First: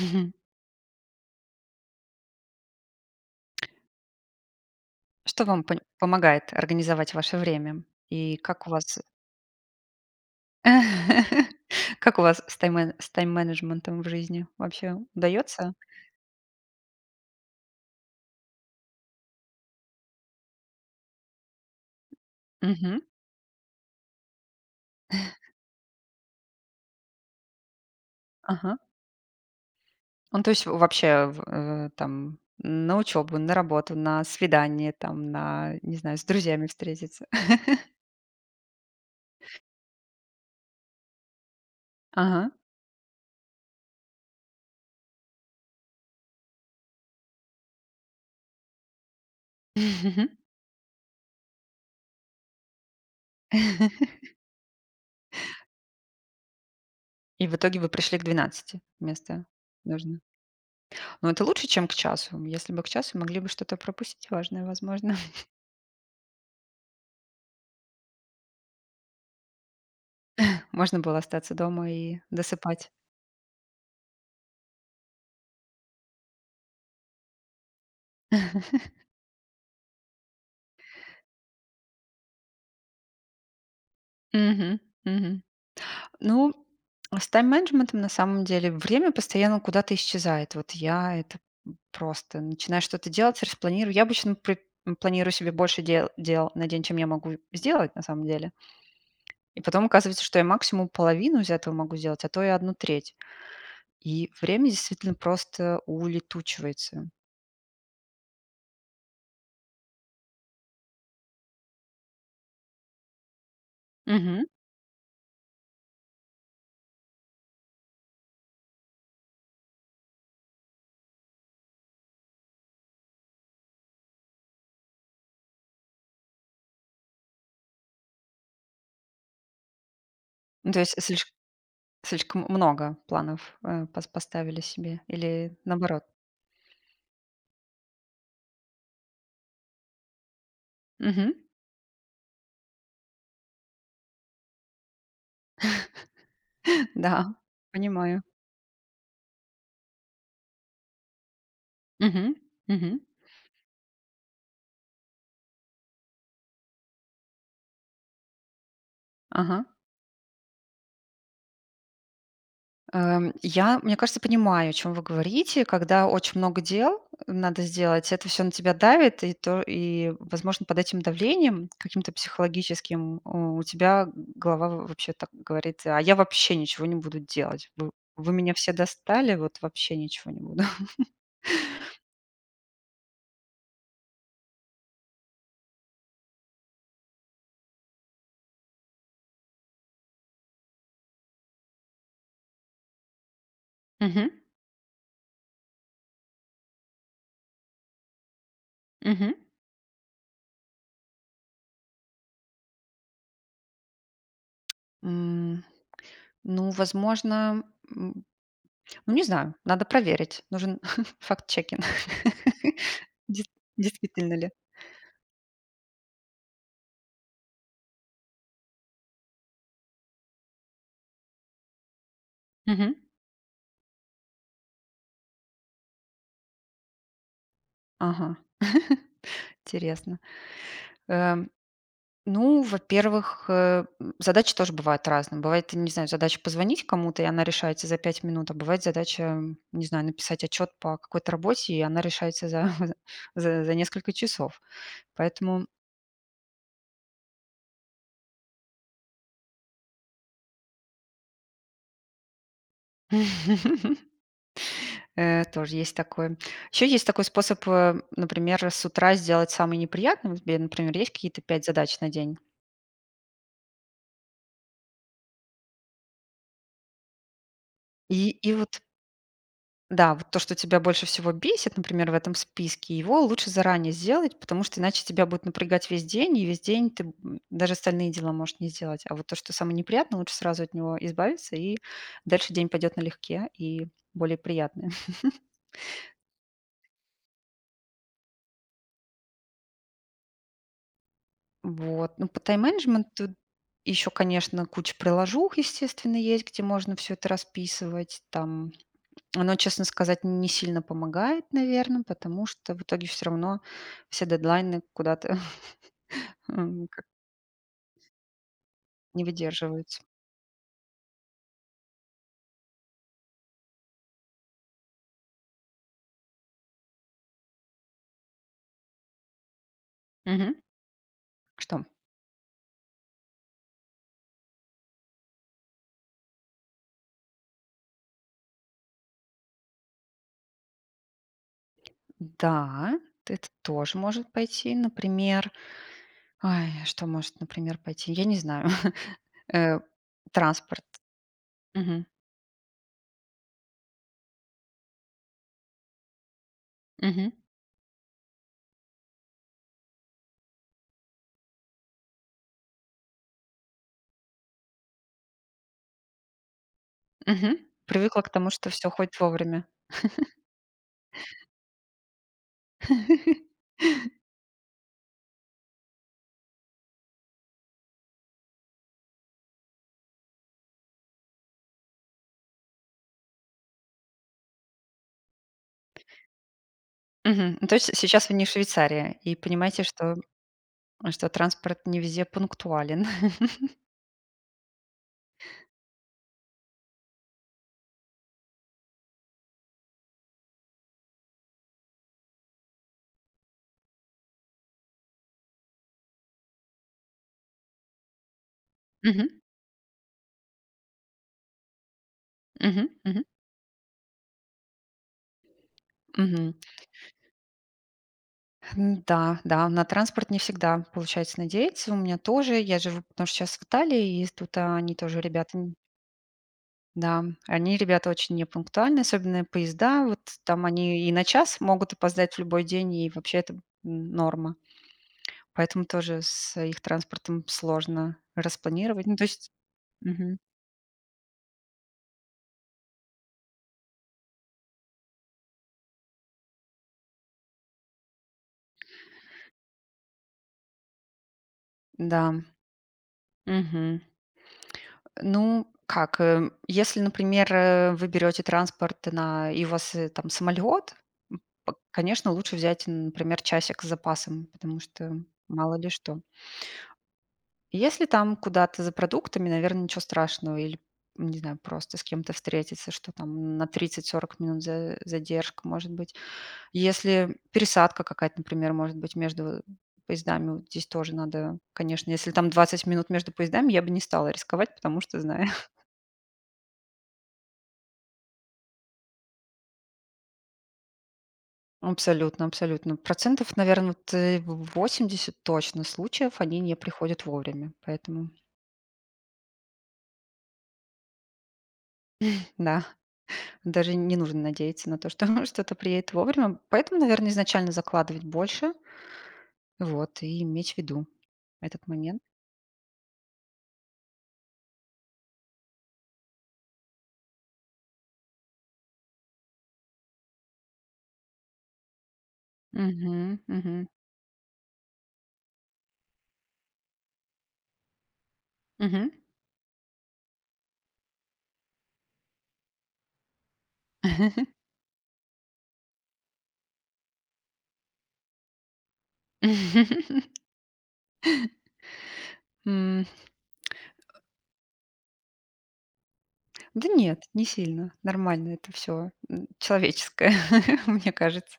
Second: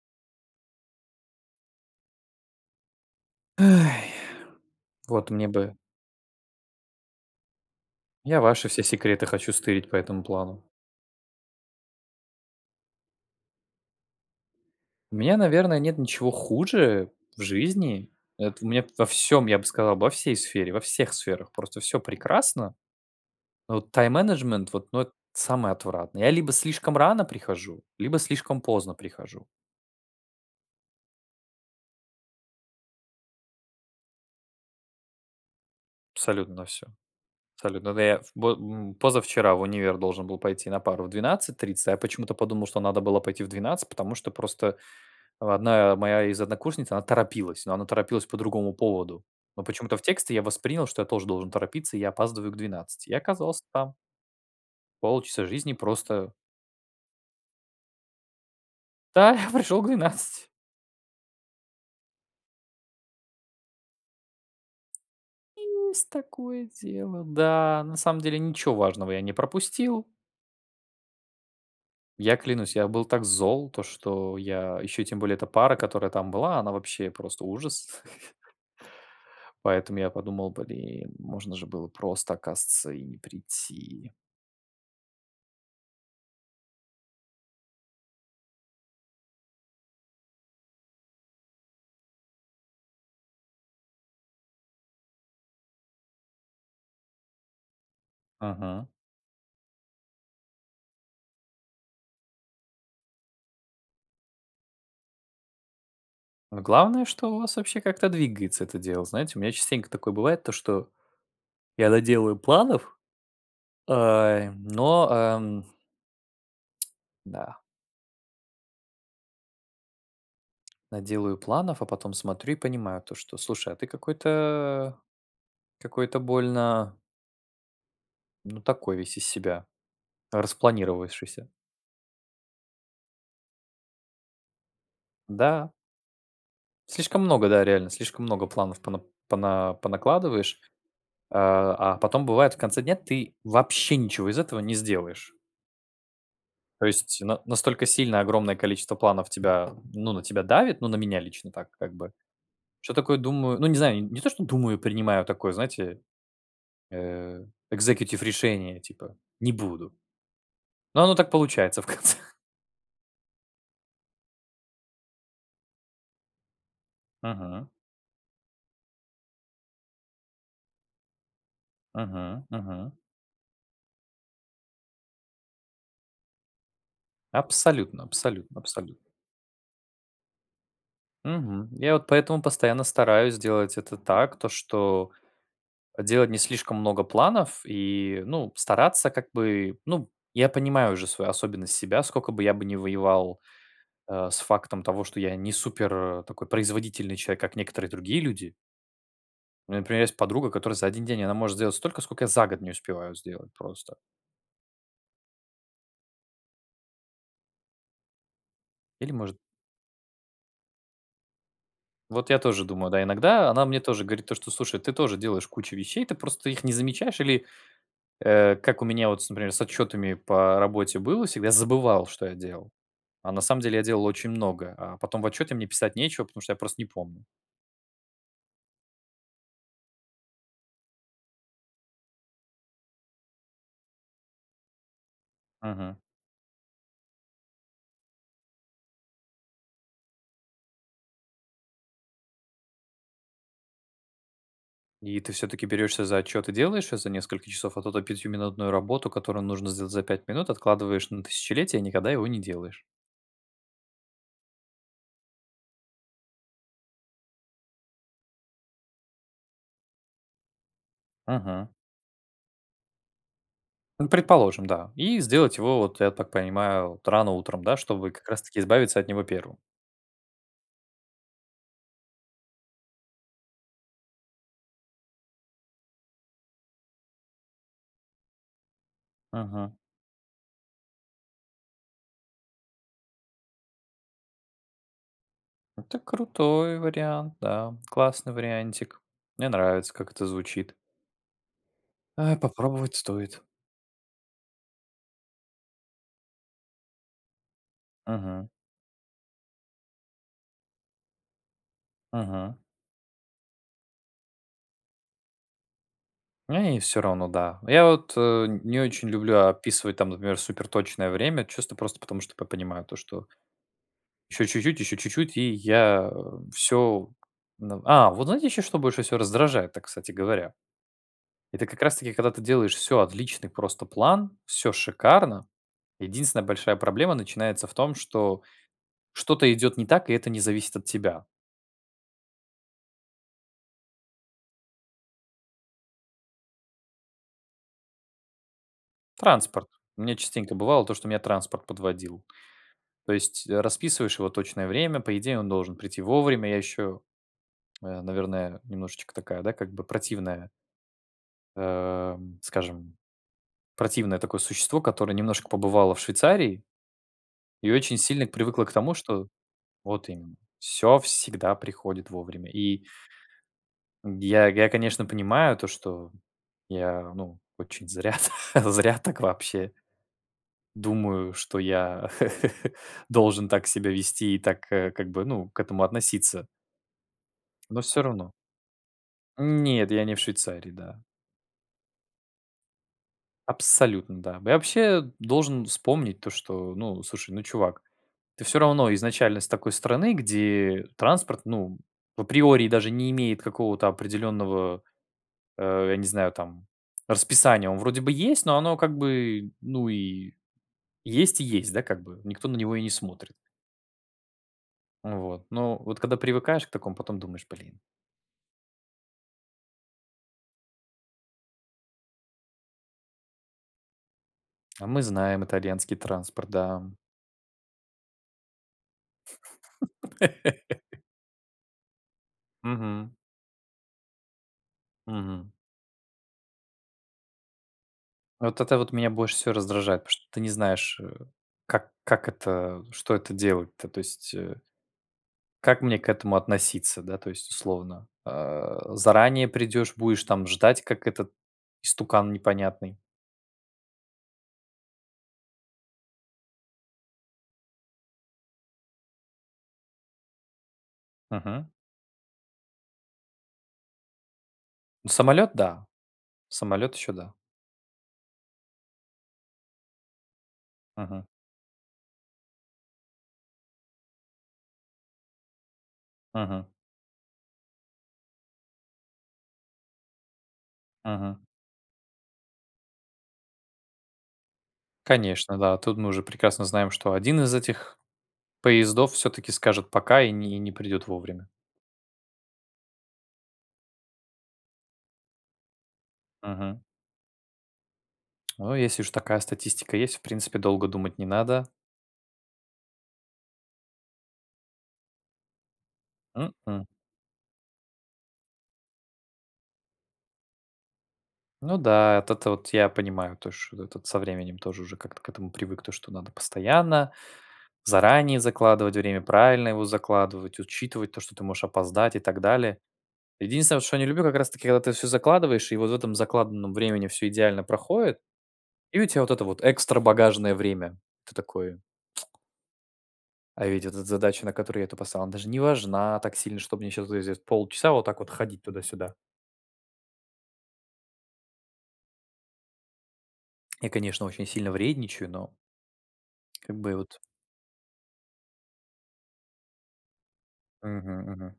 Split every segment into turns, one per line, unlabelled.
Мгм.
Эй. Вот
Что
мне
вам
бы
понь помогает организовать ваше время? И
Я
как
ваши
у
все
вас э
секреты хочу стырить по этому плану.
Как у вас с таймэ с тайм-менеджментом в жизни? Вообще
У меня,
удаётся?
наверное, нет ничего хуже в жизни. Эт у меня во всем, я бы сказал, во всей сфере во всех сферах просто всё прекрасно,
Мгм.
но вот тайм-менеджмент вот, ну, эт самое отвратное. Я либо слишком рано прихожу, либо слишком
Ага.
поздно прихожу.
Ну, то есть, в вообще, в, э, там на учёбу, на работу, на свидание там, на, не знаю, с
Абсолютно на
друзьями
всё,
встретиться.
абсолютно. Да я бо м, позавчера в универ должен был пойти на пару в 12:30, а я почему-то
Ага.
подумал, что надо было пойти в 12:00, потому что просто 1 моя из однокурсниц, она торопилась, но она торопилась по другому поводу. Но почему-то в тексте я воспринял, что я тоже должен торопиться, я опаздываю к 12. Я оказался там. Полчаса жизни просто
И в итоге вы пришли к 12
Да,
вместо
я пришел к
нужно
12.
Но это лучше, чем к часу. Если бы к часу, могли бы что-то пропустить важное, возможно.
Есть такое дело, да, на самом деле ничего важного я не пропустил.
Можно было остаться дома и
Я клянусь, я
досыпать.
был так зол то, что я- еще и тем более эта пара, которая там была,- она вообще просто ужас. Поэтому я подумал: "Блин, можно же было просто оказывается и не прийти."
Мгм. Мгм. Ну, с тайм-менеджментом, на самом деле, время постоянно куда-то исчезает. Вот я это п просто начинаю что-то делать, распланирую. Я обычно при м, планирую себе больше дел дел на день, чем я могу в сделать, на самом деле.
Мгм.
И потом оказывается, что я максимум половину из этого могу сделать, а то и 1/3. И время, действительно, просто
Но главное,
улетучивается.
что у вас вообще как-то двигается это дело. Знаете, у меня частенько такое бывает то, что я наделаю планов,
Мгм.
ой, но, ам Да. Наделаю планов, а потом смотрю и понимаю то, что, слушай, а ты какой-то какой-то больно ну, такой весь из себя
Ну, то есть слиш
распланировавшийся.
слишком много планов, а, пос поставили себе или
Да.
наоборот?
Слишком много, да, реально, слишком много планов пона пона понакладываешь,
Мгм.
э, а, потом, бывает, в конце дня ты вообще ничего из этого не сделаешь. То есть
Да,
на настолько сильно
понимаю.
огромное количество планов тебя ну на тебя давит, ну, на меня лично так как бы.
Мгм,
Что
мгм.
такое, думаю Ну, не знаю, не то, что думаю, принимаю такое, знаете, э executive решение, типа, не
Ага.
буду. Но оно так получается в конце.
Э, я, мне кажется, понимаю, о чём вы говорите. Когда очень много дел надо
Мгм.
сделать, это всё на тебя давит и то, и, возможно, под этим давлением каким-то
Мгм, мгм.
психологическим, а, у тебя голова в вообще так говорит: "А я вообще ничего не буду делать. Вы
Абсолютно,
вы меня
абсолютно,
все
абсолют
достали, вот вообще ничего не буду".
Мгм. Я вот поэтому постоянно стараюсь делать это так, то, что делать не слишком много планов и, ну, стараться как бы Ну, я понимаю уже свою особенность, себя, сколько бы я бы не воевал, а,
Мгм.
с фактом того, что я не супер, э, такой производительный человек, как некоторые другие люди
Мгм.
У меня, например, есть подруга, которая за 1 день, она может сделать столько, сколько я за год не успеваю сделать просто.
М. Ну, возможно, м,
Или,
ну, не
может
знаю. Надо проверить. Нужен фактчекинг.
Вот я тоже думаю, да.
Дес
Иногда она мне тоже говорит
действительно
то,
ли.
что, слушай, ты тоже делаешь кучу вещей, ты просто их не замечаешь. Или, э, как у меня вот с например, с отчётами по работе было всегда, я забывал, что я делал,
Мгм.
а на самом деле я делал очень многое. А потом в отчёте мне писать нечего, потому что я просто не помню.
Ага. Интересно. Эм. Ну, во-первых, э, м, задачи тоже бывают разные. Бывает, не
Мгм.
знаю, задача позвонить кому-то, и она решается за 5 минут, а бывает задача, не знаю, написать отчёт по какой-то работе, и она решается за за за несколько часов.
И ты всё-таки
Поэтому
берёшься за отчёт и делаешь всё за несколько часов, а то то пятиминутную работу, которую нужно за за 5 минут, откладываешь на тысячелетие и никогда его не делаешь?
Э, тоже есть такое. Ещё есть такой способ, э, например, с утра сделать самый неприятный. У тебя, например, есть какие-то 5
Мгм.
задач на день.
М, предположим, да. И сделать его вот, я так понимаю, вот рано утром, да, чтобы как
И
раз
и
таки
вот
избавиться от него 1.
Да, вот то, что тебя больше всего бесит, например, в этом списке, его лучше заранее сделать, потому что иначе тебя будет напрягать весь день. И весь день ты даже остальные дела можешь не сделать. А вот то, что самое
Мгм.
неприятное, лучше сразу от него избавиться, и дальше день пойдет налегке, и более приятное.
Это крутой вариант, да, классный вариантик. Мне нравится, как это звучит.
Вот. Ну,
Ай,
по
попробовать
тайм-менеджменту
стоит.
ещё, конечно, куча приложух, естественно, есть, где можно всё это расписывать
Мгм.
там. Оно, честно сказать, не сильно помогает, наверно, потому
Мгм.
что в итоге всё равно все дедлайны куда-то
Эй,
ам, к
всё-равно, да. Я вот, э, не очень
Не
люблю описывать
выдерживаются.
там, например, суперточное время, чисто просто потому, что п понимаю то, что ещё чуть-чуть, ещё чуть-чуть, и я всё Н А, вот знаете, еще что больше всего раздражает-то, кстати говоря?
Мгм.
Это как
Что?
раз таки, когда ты делаешь всё, отличный просто план, всё шикарно. Единственная большая проблема начинается в том, что, что-то идёт не так, и это не зависит от тебя.
Да, т это тоже может пойти, например, ай, что может, например, пойти? Я не знаю.
Транспорт.
Э,
У меня частенько
транспорт.
бывало то, что меня транспорт
Мгм.
подводил. То есть расписываешь его точное время, по идее, он должен прийти вовремя. Я еще
Мгм.
э, наверное, немножечко такая, да, как бы противная эм, скажем, противное такое существо, которое немножко побывало в Швейцарии
Мгм.
и очень
Привыкла
сильно
к тому,
привыкло
что
к
всё
тому,
ходит
что
вовремя.
вот именно, всё всегда приходит вовремя. И Я я, конечно, понимаю, то что я, ну, очень зря, зря так вообще думаю, что я должен так себя вести и так, а, как бы, ну, к этому относиться.
Мгм. То
Но
есть
всё
сейчас
равно.
вы не в Швейцарии, и понимаете,
Нет, я
что
не в Швейцарии, да.
что транспорт не везде пунктуален?
Абсолютно, да. Я вообще должен вспомнить то, что: ну, слушай, ну чувак, ты всё равно изначально с такой страны, где транспорт ну априори даже не имеет какого-то определенного, э, я не знаю там, расписания. Он вроде бы есть, но оно как
Мгм.
бы, ну, и есть и есть, да, как бы. Никто на него и
Мгм,
не
мгм.
смотрит. Ну вот, но вот когда
Мгм.
привыкаешь к такому, потом думаешь: "Блин".
Н-да, да, на транспорт не всегда получается надеяться. У меня тоже, я живу потому что щас в Италии, и ест тут
А
они
мы
тоже
знаем
ребята н
итальянский транспорт, да.
Да, они ребята очень непунктуальные, особенно поезда. Вот там они и на час могут опоздать в любой день, и
Мгм.
вообще это н норма.
Мгм.
Поэтому тоже с их транспортом сложно
Вот это вот
распланировать.
меня
Ну, то
больше
есть
всего раздражает, потому что
мгм.
ты не знаешь, э, как как это, что это делать-то, то есть, э как мне к этому относиться, да, то есть, условно? Э, заранее придёшь- будешь там ждать, как этот, истукан
Да.
непонятный.
Мгм. Э, ну как, эм, если, например, э, вы берёте транспорт на и у вас, там, самолет, м
Мгм.
п конечно, лучше взять, например, часик с запасом, потому
Ну
что,
самолет-
мало
да.
ли что.
Самолет еще- да.
Если, там, куда-то за продуктами- наверно, ничего страшного. Или,
Мгм.
не знаю, просто с кем-то встретиться, что, там, на 30-40 минут за задержка может быть.
Мгм.
Если пересадка какая-то, например, может быть, между поездами, вот здесь тоже
Мгм.
надо, конечно, если там 20 минут между поездами, я бы не стала рисковать, потому что знаю.
Конечно, да, тут мы уже прекрасно знаем, что 1 из этих поездов всё-таки скажет: "Пока", и не не придет вовремя.
Абсолютно, абсолютно. Процентов, наверно, вот, э, 80 точно случаев: они не
Мгм.
приходят вовремя. Поэтому
Ой, если уж такая статистика есть, в принципе, долго думать не надо.
Да. Даже не нужно надеяться на то, что что-то приедет вовремя.
М-м.
Поэтому, наверно, изначально закладывать больше, вот и иметь в виду
Ну
этот
да,
момент.
это-то вот я понимаю, то ш э, тут со временем тоже уже как-то к этому привык, то что надо постоянно, заранее закладывать время, правильно его закладывать, учитывать то, что ты можешь опоздать и так далее.
Мгм,
Единственное вот,
мгм.
что я не люблю, как раз таки, когда ты всё закладываешь и вот в этом закладанном времени всё идеально проходит, и у
Мгм.
тя вот это вот "экстра багажное время". Ты такой А ведь эта з задача, на которую я-то поставил, она даже не важна так сильно, что мне щас зе здесь полчаса вот так вот ходить туда-сюда.
М. Э
Я, конечно, очень сильно вредничаю, но Как
Да
бы вот
нет, не сильно. Нормально это всё. М, человеческое, мне
Мгм, мгм.
кажется.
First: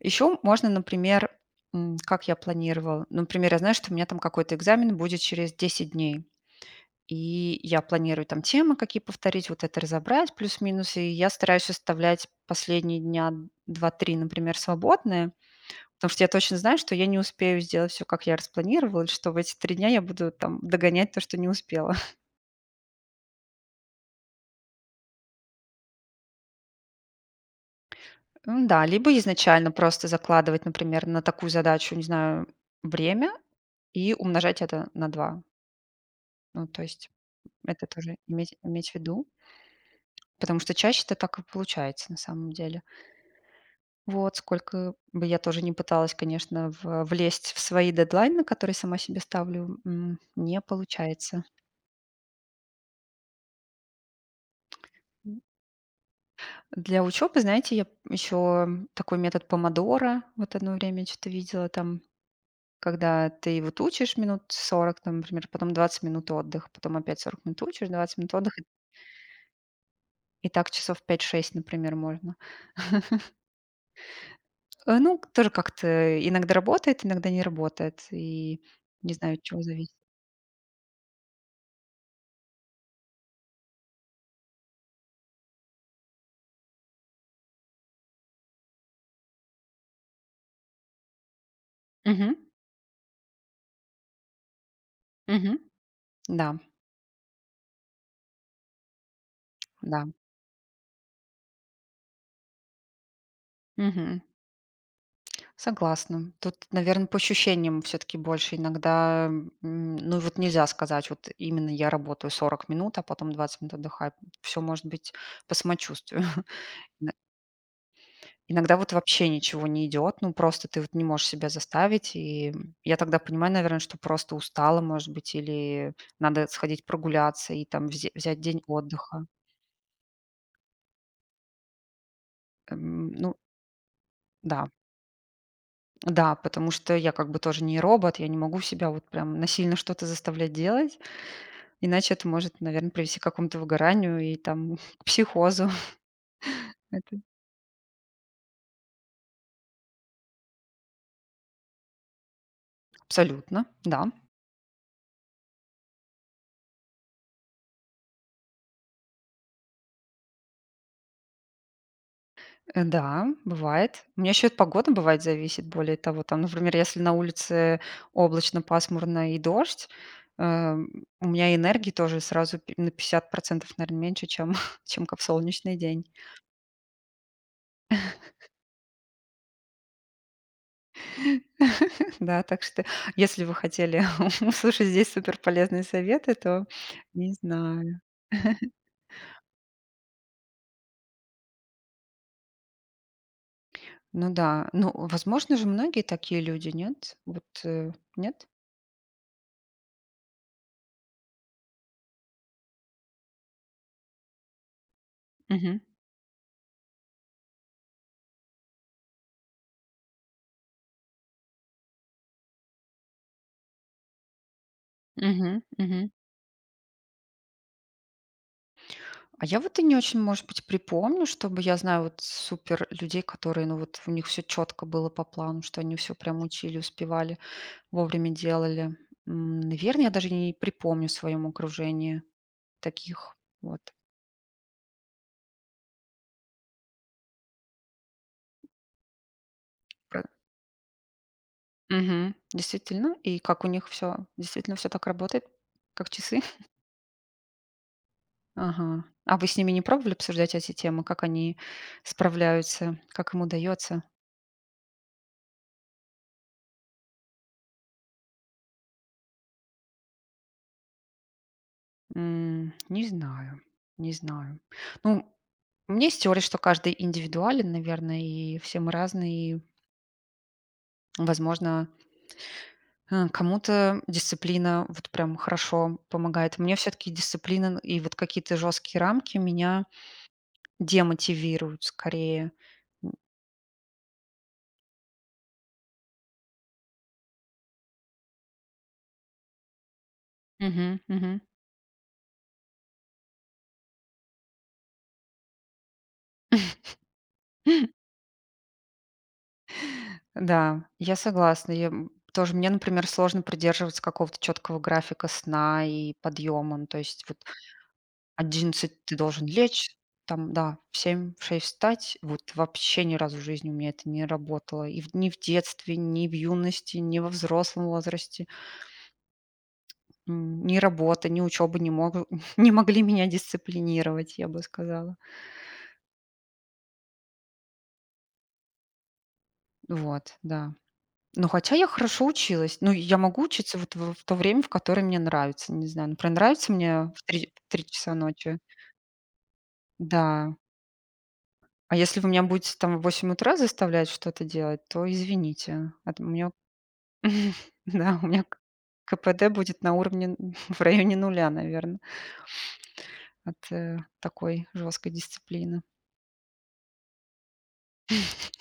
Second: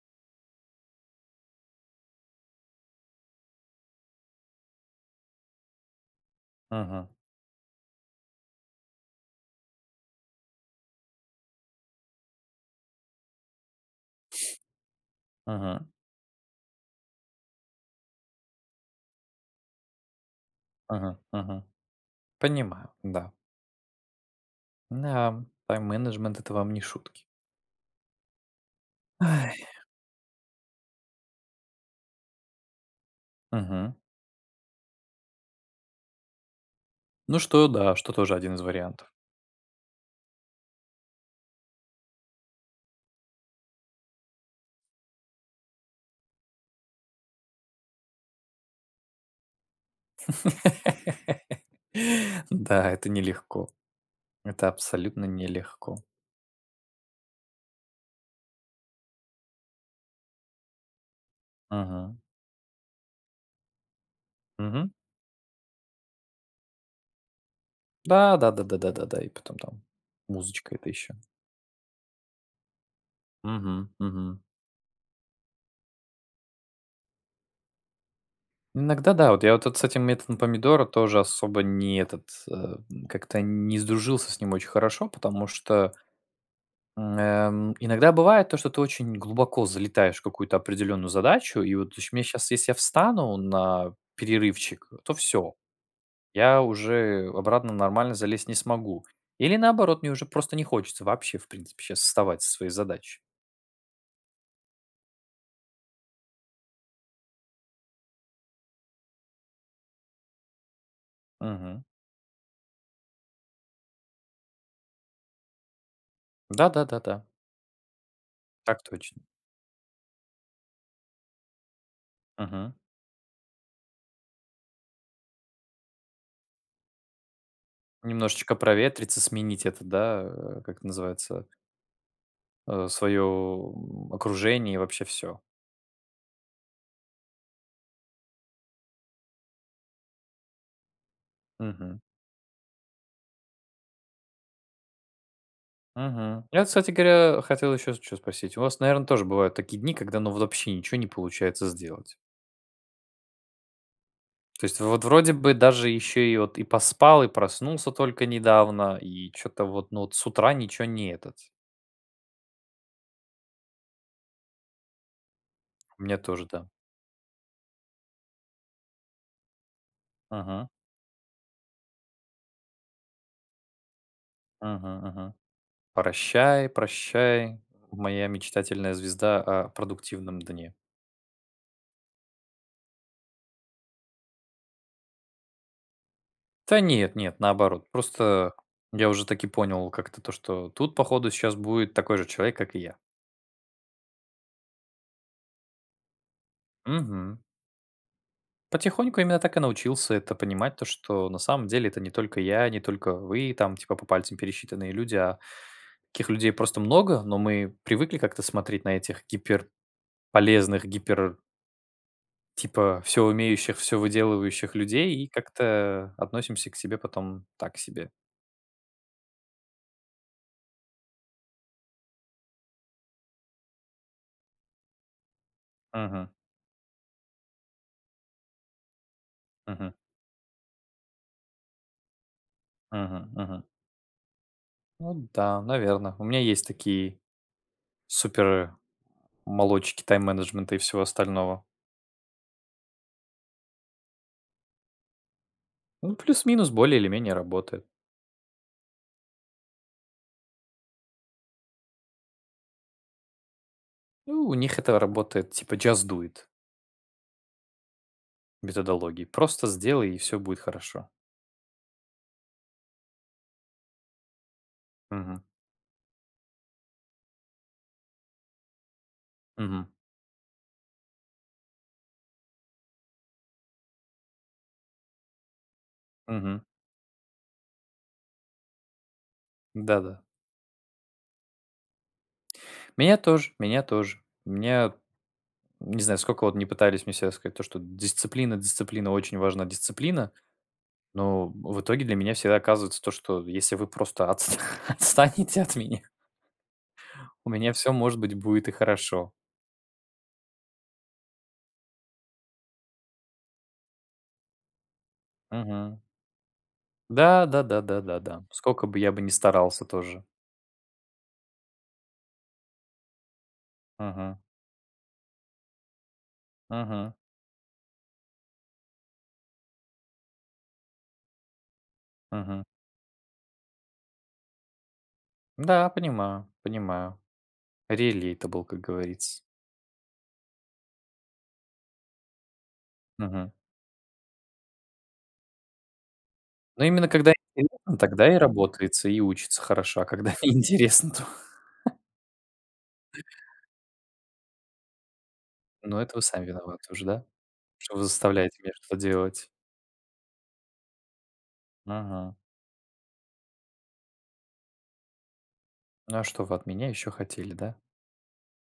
Ещё можно, например, м, как я планировала. Например, я знаю, что у меня там какой-то экзамен будет через 10 дней.
Мгм.
И я планирую там темы, какие повторить, вот это разобрать плюс-минус. И я стараюсь оставлять последние дня 2-3, например, свободные,
Мгм.
потому что я точно знаю, что я не успею сделать всё, как я распланировала, или что в эти 3 дня я буду там догонять
Мгм,
то, что не
мгм.
успела.
Понимаю, да. Да, м, тайм-менеджмент- это вам не шутки.
М-да, либо
Ай.
изначально просто закладывать, например, на такую задачу, не знаю, время
Мгм.
и умножать это на 2. Ну, то есть
Ну что,
это
да, что
тоже
тоже 1
иметь
из
иметь
вариантов.
ввиду. Потому что чаще это так и получается, на самом деле. Вот. Сколько бы я тоже не пыталась, конечно, в влезть в свои дедлайны, которые сама себе ставлю, м, не получается.
Да, это нелегко. Это абсолютно
М.
нелегко.
Для учёбы, знаете, я ещё такой метод "Помодоро". Вот одно время я чё-то видела там.
Мгм.
Когда ты вот учишь минут
Мгм.
40 там, например, потом 20 минут отдыха, потом опять 40 минут учишь, 20 минут
Да, да
отдыха
да да да да да, и потом там
И так
музычка эта
часов
еще.
5-6, например, можно.
Мгм. Мгм.
Э, ну, тоже как-то, э, иногда работает, иногда не работает. И
Иногда,
не
да,
знаю, от
вот, я,
чего
вот, с
завис
этим методом "помидора" тоже особо не этот, э, как-то не сдружился с ним очень хорошо, потому что М, эм, иногда бывает то, что ты очень глубоко залетаешь в какую-то определенную задачу, и вот чу мне
Мгм.
щас, если я встану на перерывчик, то всё:
Мгм. Да.
я уже обратно нормально залезть не смогу. Или наоборот мне
Да.
уже просто не хочется, вообще, в принципе, щас вставать со своей задачи.
Мгм. Согласна. Тут, наверно, по ощущениям всё-таки больше иногда, м, ну, вот нельзя сказать вот именно:
Мгм.
"Я работаю 40 минут, а потом 20 минут отдыхаю". М, всё может быть по самочувствию.
Да да да
На
да.
Иногда
Так
вот
точно.
вообще ничего не идет. Ну, просто ты вот не можешь себя заставить. И, м,
Мгм.
я тогда понимаю, наверное, что просто устала, может быть, или надо сходить прогуляться и там взя взять
Немножечко
день
проветриться.
отдыха.
Сменить это да, э, как называется э,
Эм,
свое,
ну
м,
Да.
окружение и вообще всё.
Да, потому что я как бы тоже не робот. Я не могу себя вот прям, насильно что-то заставлять делать,
Мгм.
иначе это может, наверно, привести к какому-то выгоранию и там, психозу.
Мгм. Я, кстати
Это
говоря, хотел еще с чё спросить: у вас, наверное, тоже бывают такие дни, когда ну вот вообще ничего не получается сделать?
Абсолютно, да.
То есть вот вроде бы даже еще и вот и поспал, и проснулся только недавно, и чё-то вот, ну вот, с утра ничего не этот
Э, да, бывает. У меня ещё и от погоды, бывает, зависит. Более
У меня
того там,
тоже, да.
например, если на улице облачно, пасмурно и дождь,
Мгм.
эм, у меня энергии тоже сразу п на 50 %, наверно, меньше, чем чем
Мгм
ка в
мгм.
солнечный день.
Прощай, прощай, моя мечтательная звезда о продуктивном дне.
Да, так что, если вы хотели услышать здесь супер полезные советы, то
Да нет,
не
нет, наоборот.
знаю.
Просто я уже так и понял- как-то то, что тут, по ходу, щас будет такой же человек, как и я.
Ну да. Ну, возможно же, многие такие люди, нет?
Мгм.
Вот, э, нет?
Потихоньку именно так и научился это понимать, то что на самом деле, это не только я, не только вы, там, типа, по пальцам пересчитанные люди, а
Мгм.
таких людей просто много. Но мы привыкли как-то смотреть на этих гиперполезных, гипер типа всё умеющих, всё выделывающих людей и
Мгм, мгм.
как-то относимся к себе потом так себе.
А я вот и не очень, может быть, припомню, чтобы я знаю вот супер людей, которые, ну вот, у них всё чётко было по плану, что они всё
Мгм.
прямо учили, успевали, вовремя делали. М,
Мгм.
наверно, я даже не не припомню в своём окружении
Мгм
таких
мгм.
вот.
Ну да, наверно. У меня есть такие супер молодчики
Пра
тайм-менеджмента и всего остального.
Мгм. Действительно? И как у них всё? Действительно всё так работает? Как
Ну,
часы?
плюс-минус, более или менее работает.
Ага. А вы с ними не пробовали обсуждать эти темы, как они справляются, как им удается?
Ну, у них это работает, типа just do it. Без адологий: просто сделай, и всё будет хорошо.
М. Не знаю, не знаю. Ну
Мгм.
У меня есть теория, что каждый индивидуален, наверное, и все мы разные и
Мгм.
Возможно хм, кому-то дисциплина вот прям хорошо помогает.
Мгм.
Мне всё-таки дисциплина н и вот какие-то жёсткие рамки меня
Да-да.
демотивируют скорее. М
Меня тоже, меня тоже. Меня Не знаю, сколько вот ни пытались мне всё рассказать, то что дисциплина, дисциплина, очень важна дисциплина,
Мгм. Мгм.
но в итоге для меня всегда оказывается, то что, если вы просто отс отстанете от меня у меня всё, может быть, будет и хорошо.
Да, я согласна. Я, м, тоже. Мне, например, сложно придерживаться какого-то чёткого графика сна
Мгм.
и подъёма. Ну, то есть вот
Да, да да да да да, скока бы
11 -
я
ты
бы ни
должен
старался
лечь,
тоже.
там да, в 7-6 - встать. Вот вообще ни разу в жизни у меня это не
Мгм.
работало. И в ни в детстве, ни в юности,
Мгм.
ни во взрослом возрасте. М, ни работа, ни учёба не могу
Мгм.
не могли меня дисциплинировать, я бы сказала.
Да, понимаю. Понимаю. Relatable, как говорится.
Вот, да. Но хотя я хорошо училась. Ну, я могу
Мгм.
учиться вот в в то время, в которое мне нравится, не знаю. Например, нравится
Но
мне
именно
в
когда
3- в 3
[unintelligible]
часа
тогда и
ночи.
работается и учится хорошо, а когда
Да.
неинтересно, то
А если вы меня будете там в 8 утра заставлять что-то делать, то извините.
Ну это
Ат
вы
у
сами
меня
виноваты уже, да? Что вы
Да, у меня
заставляете меня что-то
ка пэ
делать.
дэ будет на уровне н в районе 0, наверно.
Мгм.
От, э, такой жесткой дисциплины.
Ну, а что вы от меня ещё хотели, да?